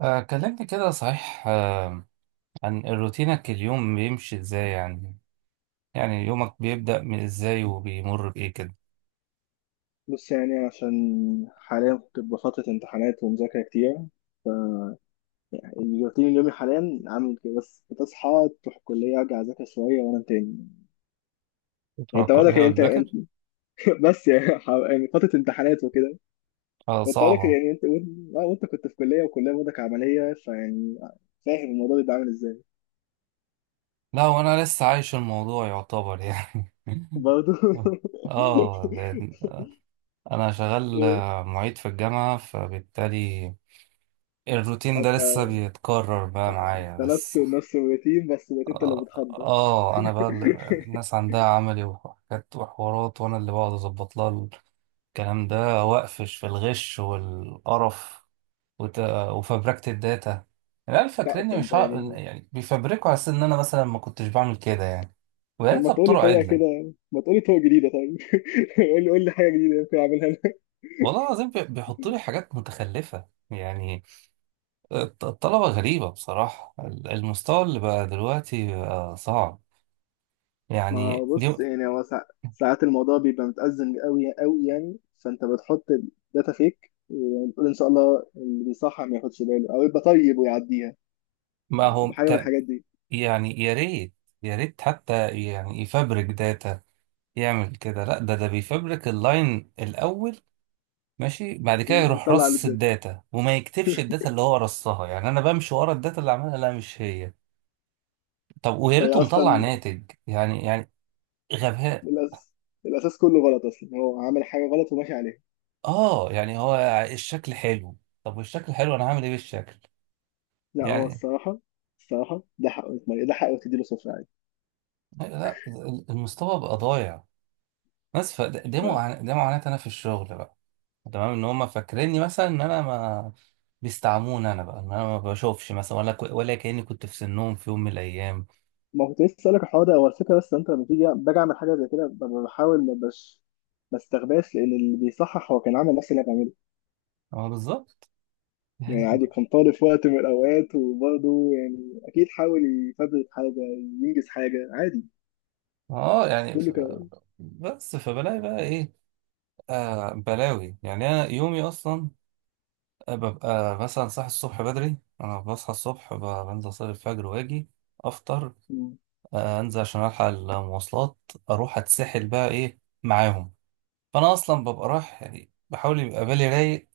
آه، كلمني كده صحيح آه، عن روتينك. اليوم بيمشي ازاي يعني، يعني يومك بيبدأ من ازاي وبيمر بإيه كده؟ بص يعني عشان حاليا كنت بفترة امتحانات ومذاكرة كتير. يعني الروتين اليومي حاليا عامل كده، بس بتصحى تروح الكلية أرجع أذاكر شوية وأنام تاني. يعني بتروح أنت وضعك، كلها يعني وتذاكر. بس يعني يعني فترة امتحانات وكده. آه أنت وضعك صعبة. يعني أنت آه، وأنت كنت في كلية، وكلية وضعك عملية، فيعني فاهم الموضوع بيبقى عامل إزاي. لا وانا لسه عايش الموضوع يعتبر يعني. برضه اه لأن انا شغال إيه؟ آه، معيد في الجامعة، فبالتالي الروتين ده أنت لسه بيتكرر بقى معايا. أنت بس نفسه نفس الروتين، بس بقيت أنت اللي اه, بتحضر. آه انا بقى يعني الناس عندها عملي وحاجات وحوارات، وانا اللي بقعد اظبط لها الكلام ده. وقفش في الغش والقرف وت... وفبركة الداتا. العيال لا، فاكريني طب مش ع... يعني يعني بيفبركوا على أساس إن أنا مثلا ما كنتش بعمل كده يعني. ويا لما ريتها تقولي بطرق طريقة عدلة. كده، ما تقولي طرق جديدة. طيب قولي حاجة جديدة يمكن أعملها أنا. والله العظيم بيحطوا لي حاجات متخلفة يعني. الطلبة غريبة بصراحة، المستوى اللي بقى دلوقتي بقى صعب. ما يعني دي. بص، يعني ساعات الموضوع بيبقى متأزم قوي قوي، يعني فأنت بتحط الداتا فيك وتقول إن شاء الله اللي بيصحى ما ياخدش باله، أو يبقى طيب ويعديها. ما يعني هو تبقى حاجة من ت- الحاجات دي، يعني يا ريت، يا ريت حتى يعني يفبرك داتا يعمل كده. لا، ده بيفبرك اللاين الأول ماشي، بعد كده يروح ويطلع على رص الداتا. الداتا وما يكتبش الداتا اللي هو رصها. يعني انا بمشي ورا الداتا اللي عملها، لا مش هي. طب ويا فهي ريته مطلع أصلا ناتج، يعني يعني غباء. الأساس الأساس كله غلط أصلا، هو عامل حاجة غلط وماشي عليها. اه يعني هو الشكل حلو. طب والشكل حلو انا هعمل ايه بالشكل؟ لا، هو يعني الصراحة، الصراحة ده حقه يتميز، ده حقه تديله صفر عادي. لا، المستوى بقى ضايع. بس فده، ده معاناة انا في الشغل بقى. تمام، ان هم فاكريني مثلا ان انا ما بيستعموني، انا بقى ان انا ما بشوفش مثلا، ولا ولا كأني كنت في سنهم في يوم من الايام. ما كنت لسه اسالك الحوار ده، هو الفكره بس انت لما تيجي باجي اعمل حاجه زي كده، بحاول ما استخباش، لان اللي بيصحح هو كان عامل نفس اللي انا بعمله. اه بالظبط يعني يعني. عادي كان طالب في وقت من الاوقات، وبرضه يعني اكيد حاول يفبرك حاجه، ينجز حاجه عادي. اه يعني ف... كله كان. بس فبلاقي بقى ايه؟ آه بلاوي. يعني انا يومي اصلا آه، ببقى مثلا صاحي الصبح بدري. انا بصحى الصبح، بنزل اصلي الفجر واجي افطر، آه انزل عشان الحق المواصلات، اروح اتسحل بقى ايه معاهم. فانا اصلا ببقى رايح، يعني بحاول يبقى بالي رايق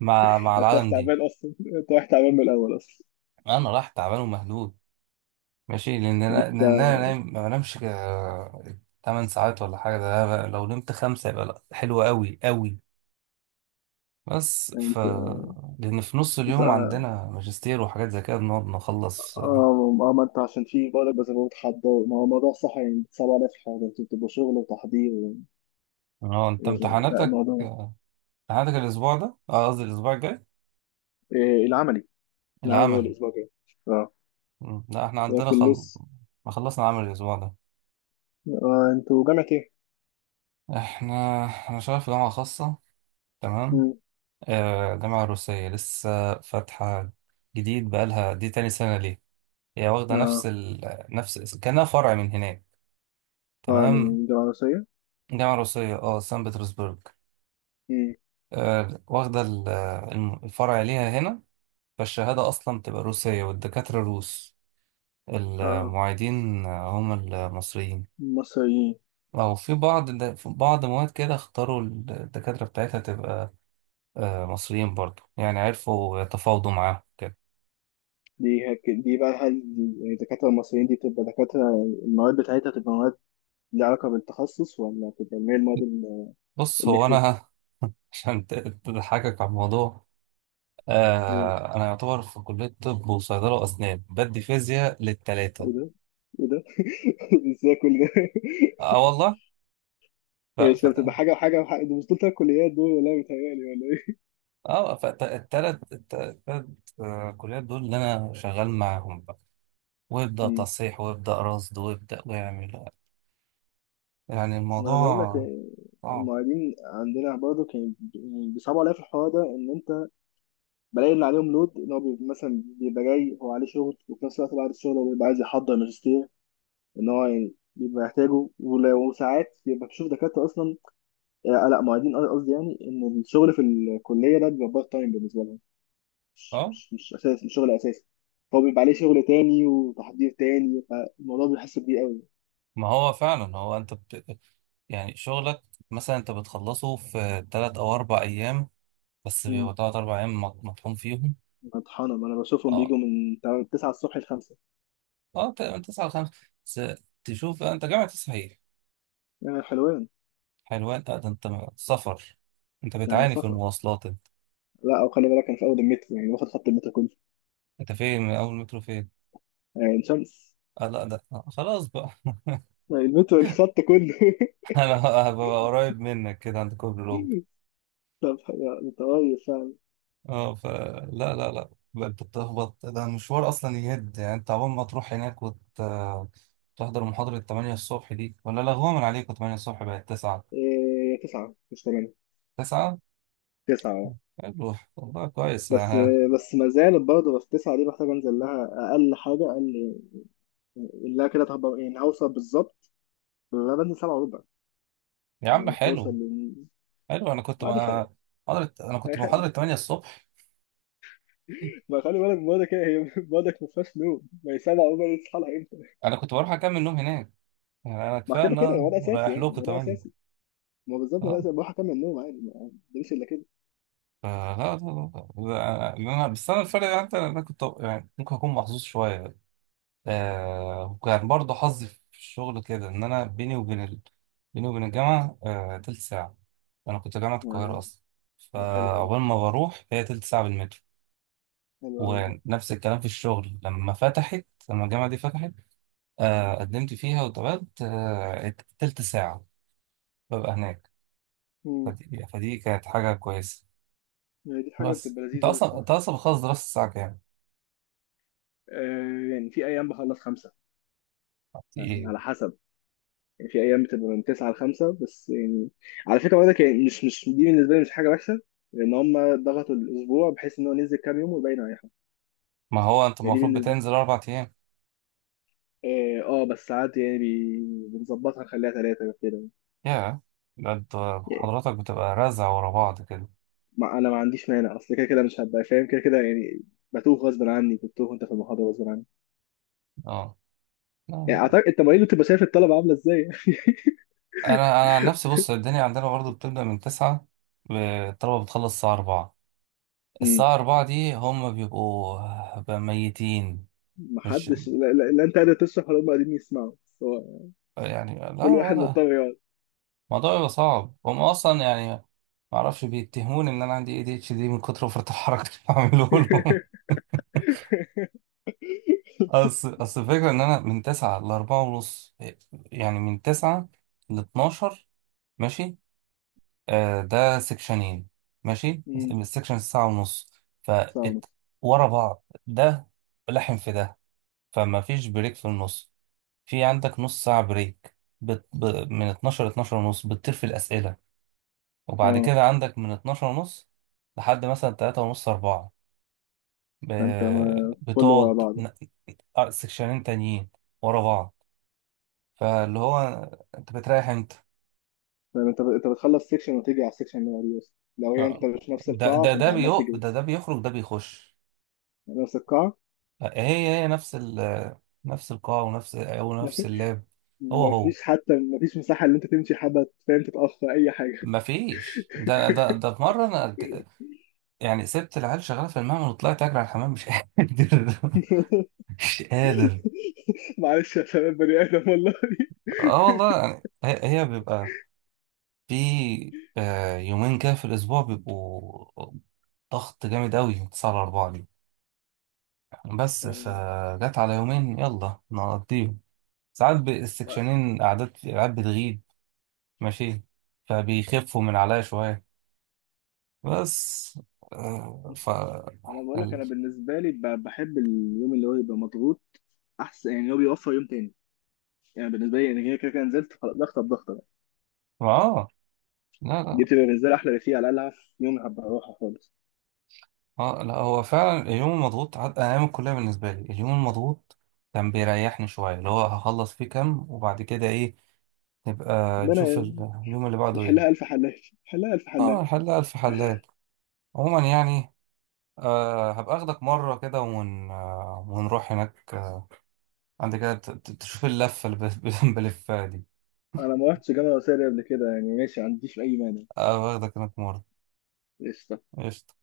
مع انت رايح العالم دي. تعبان اصلا، انت رايح تعبان من الاول اصلا. انا رايح تعبان ومهدود ماشي، لان انا لأن انت أنا نايم ما بنامش 8 ساعات ولا حاجه. ده بقى لو نمت خمسه يبقى لا حلو قوي قوي. بس انت لأن في نص انت اليوم اه. عندنا ماجستير وحاجات زي كده بنقعد اه. نخلص آه،. آه، ما انت عشان في بقولك، بس هو تحضر، ما هو الموضوع صح، يعني صعب عليا في حاجه انتوا بتبقوا شغل وتحضير و... اه انت و... لا، امتحاناتك الموضوع. آه، امتحاناتك الأسبوع ده، اه قصدي الأسبوع الجاي؟ إيه؟ العملي. العمل يوم العملي. الأسبوع الجاي. اه مم، لا احنا عندنا لكن لسه. ما خلصنا عمل الأسبوع ده. آه، انتوا جامعة ايه؟ احنا، أنا شغال في جامعة خاصة، تمام. مم. آه جامعة روسية لسه فاتحة جديد، بقالها دي تاني سنة ليه. هي واخدة اه. نفس كأنها فرع من هناك، اه، تمام. من جامعة مصرية؟ جامعة روسية اه، سان بطرسبرغ. مم. آه، واخدة آه، الفرع ليها هنا. فالشهادة أصلا بتبقى روسية والدكاترة روس. اه، المعيدين آه، هم المصريين. مصريين. أو في بعض في بعض مواد كده اختاروا الدكاترة بتاعتها تبقى آه، مصريين برضو. يعني عرفوا يتفاوضوا معاهم كده. دي بقى، هل يعني الدكاترة المصريين دي بتبقى دكاترة المواد بتاعتها بتبقى مواد ليها علاقة بالتخصص، ولا بتبقى اللي هي المواد بص هو الإلكتيف؟ أنا. عشان تضحكك على الموضوع، ايه آه، أنا يعتبر في كلية طب وصيدلة وأسنان بدي فيزياء للتلاتة. ده؟ ايه ده؟ ازاي كل ده؟ أه هي مش بتبقى والله. حاجة وحاجة وحاجة؟ دي مش دول تلات كليات دول؟ ولا بيتهيألي؟ ولا اه التلات آه، كليات دول اللي انا شغال معاهم بقى، ويبدأ ايه؟ تصحيح ويبدأ رصد ويبدأ ويعمل. يعني ما انا بقول لك، الموضوع صعب. المعيدين عندنا برضه كانوا بيصعبوا عليا في الحوار ده، ان انت بلاقي اللي عليهم لود، ان هو بيبقى مثلا بيبقى جاي هو عليه شغل، وفي نفس الوقت بعد الشغل هو بيبقى عايز يحضر ماجستير، ان هو يعني بيبقى يحتاجه، وساعات بيبقى بتشوف دكاتره اصلا. آه، لا معيدين قصدي، يعني ان الشغل في الكليه ده بيبقى بارت تايم بالنسبه لهم، مش اه. مش مش اساس، مش شغل اساسي. فهو بيبقى عليه شغل تاني وتحضير تاني، فالموضوع بيحس بيه قوي. ما هو فعلا هو انت يعني شغلك مثلا انت بتخلصه في تلات او اربع ايام، بس مم. بيبقى تلات اربع ايام مطحون فيهم. مطحنة، ما انا بشوفهم اه. بيجوا من 9 الصبح ل 5. اه تقريبا تسعة لخمسة بس. تشوف انت جامعة تصحيح. يعني حلوين. حلوان، لا ده انت سفر، انت يعني بتعاني في سفر. المواصلات انت. لا، او خلي بالك انا في اول المترو، يعني واخد خط المترو كله. انت فين من اول مترو فين؟ عين شمس. اه لا ده آه، خلاص بقى. المترو الخط كله انا هبقى قريب منك كده عند كوبري لوب. طب انت قريب فعلا. اه فلا لا لا لا، بقى انت بتخبط، ده المشوار اصلا يهد، يعني انت عقبال ما تروح هناك وتحضر محاضرة 8 الصبح دي، ولا لغوها من عليكم 8 الصبح بقت 9. إيه، 9 مش 8. 9 تسعة، اه. حلو والله كويس بس آه. بس ما زالت برضه، بس 9 دي محتاج انزل لها اقل حاجة، اقل اللي كده تهبر، يعني هوصل بالظبط. انا بنزل 7:15 يا على عم ما توصل حلو. لل... حلو، انا كنت بعد خير. بقى محاضرة، انا ما كنت خير. محاضرة 8 الصبح. ما خلي بالك برضه كده هي برضك ما فيهاش نوم، ما هي 7:15 دي تصحى لها امتى؟ انا كنت بروح اكمل نوم هناك، يعني انا ما كفايه كده ان كده انا وده اساسي، رايح يعني لكم وده 8. اساسي. ما بالظبط، ما اه لازم بروح اكمل النوم عادي. ما مش الا كده. آه لا، لا لا لا انا بس، انا الفرق يعني انت، انا كنت يعني ممكن اكون محظوظ شويه آه. وكان برضه حظي في الشغل كده ان انا بيني وبين الجامعه آه تلت ساعه. انا كنت جامعه القاهره ما- اصلا، ده حلو ده، فعقبال ما بروح هي تلت ساعه بالمترو. حلو قوي دي. ونفس الكلام في الشغل لما فتحت، لما الجامعه دي فتحت، آه قدمت فيها واتقبلت آه تلت ساعه ببقى هناك. مم. فدي كانت حاجه كويسه. يعني دي حاجه بس بتبقى انت لذيذه أوي اصلا، الصراحه. بتخلص دراسه الساعه آه، يعني في ايام بخلص خمسه. يعني كام؟ على حسب، يعني في ايام بتبقى من 9 لـ 5 بس. يعني على فكره برضك، يعني مش دي بالنسبه لي مش حاجه وحشه، لان هم ضغطوا الاسبوع بحيث ان هو ننزل كام يوم ويبين على حاجه. ما هو انت يعني دي المفروض بتنزل بالنسبه، اربع ايام. اه آه، بس ساعات يعني بنظبطها نخليها ثلاثه كده. يا، ده انت يعني حضرتك بتبقى رزع ورا بعض كده. ما انا ما عنديش مانع، اصل كده كده مش هبقى فاهم كده كده، يعني بتوه غصب عني، بتوه وانت في المحاضره غصب عني. اه يعني آه. اعتقد التمارين اللي بتبقى شايف الطلبه عامله ازاي. انا انا عن نفسي، بص الدنيا عندنا برضو بتبدا من تسعة، ب- الطلبه بتخلص الساعه أربعة. مم. الساعه أربعة دي هم بيبقوا بقى ميتين. مش، محدش، لا، انت قادر تشرح ولا هم قادرين يسمعوا؟ بس هو يعني لا كل واحد الوضع، مضطر يقعد. الموضوع بيبقى صعب هم اصلا يعني، ما اعرفش بيتهموني ان انا عندي اي دي اتش دي من كتر فرط الحركه اللي بعمله. اصل الفكره ان انا من 9 ل 4 ونص، يعني من 9 ل 12 ماشي، آه ده سكشنين ماشي، مم. السكشن ساعه ونص. ف ساعة ونص. ورا بعض ده لحم في ده، فما فيش بريك في النص، في عندك نص ساعه بريك بت... ب... من 12 ل 12 ونص بتطير في الاسئله، وبعد اه، كده عندك من 12 ونص لحد مثلا 3 ونص 4، ب... ده انت ما كله ورا بتقعد بعضه. آه، سكشنين تانيين ورا بعض. فاللي هو انت بتريح امتى؟ يعني انت بتخلص سيكشن وتيجي على السيكشن اللي بعديه، اصلا لو هي آه. انت مش نفس ده القاعه ده فانت ده عمال بيو تجري. ده ده بيخرج ده بيخش. يعني نفس القاعه. هي هي نفس القاع ونفس او نفس اللاب. هو مفيش، حتى مفيش مساحه اللي انت تمشي حبه، فاهم، تتاخر اي حاجه. مفيش. ده ده ده في مره انا يعني سبت العيال شغاله في المعمل وطلعت اجري على الحمام مش قادر. مش قادر. معلش يا شباب، بني ادم والله. اه والله. يعني هي بيبقى في آه، يومين كده في الاسبوع بيبقوا ضغط جامد قوي 9 على 4 دي. بس يعني فجت على يومين يلا نقضيهم. ساعات بقى- السكشنين قعدات العيال بتغيب ماشي، فبيخفوا من عليا شوية. بس آه، مش- انا بقول لك، ال... انا بالنسبه لي بحب اليوم اللي هو يبقى مضغوط، احسن، يعني هو بيوفر يوم تاني. يعني بالنسبه لي انا كده كده كده نزلت خلاص، ضغطه بضغطه بقى. اه لا دي لا. بتبقى بالنسبه لي احلى بكتير، على الاقل هعرف يوم هبقى اروحها خالص. اه لا هو فعلا اليوم المضغوط انا ايام الكلية بالنسبة لي اليوم المضغوط كان بيريحني شوية. اللي هو هخلص فيه كام وبعد كده ايه نبقى ده نشوف انا اليوم اللي بعده ايه. نحلها الف حلال، نحلها الف اه حلال. الحلاقة الف حلال. عموما يعني آه، هبقى اخدك مرة كده آه، ونروح هناك آه، عندك كده تشوف اللفة اللي بلفها دي. انا ما رحتش جامعه وسائل قبل كده، يعني ماشي، ما عنديش اي مانع. اه واخدك هناك مرة. قشطه. قشطة.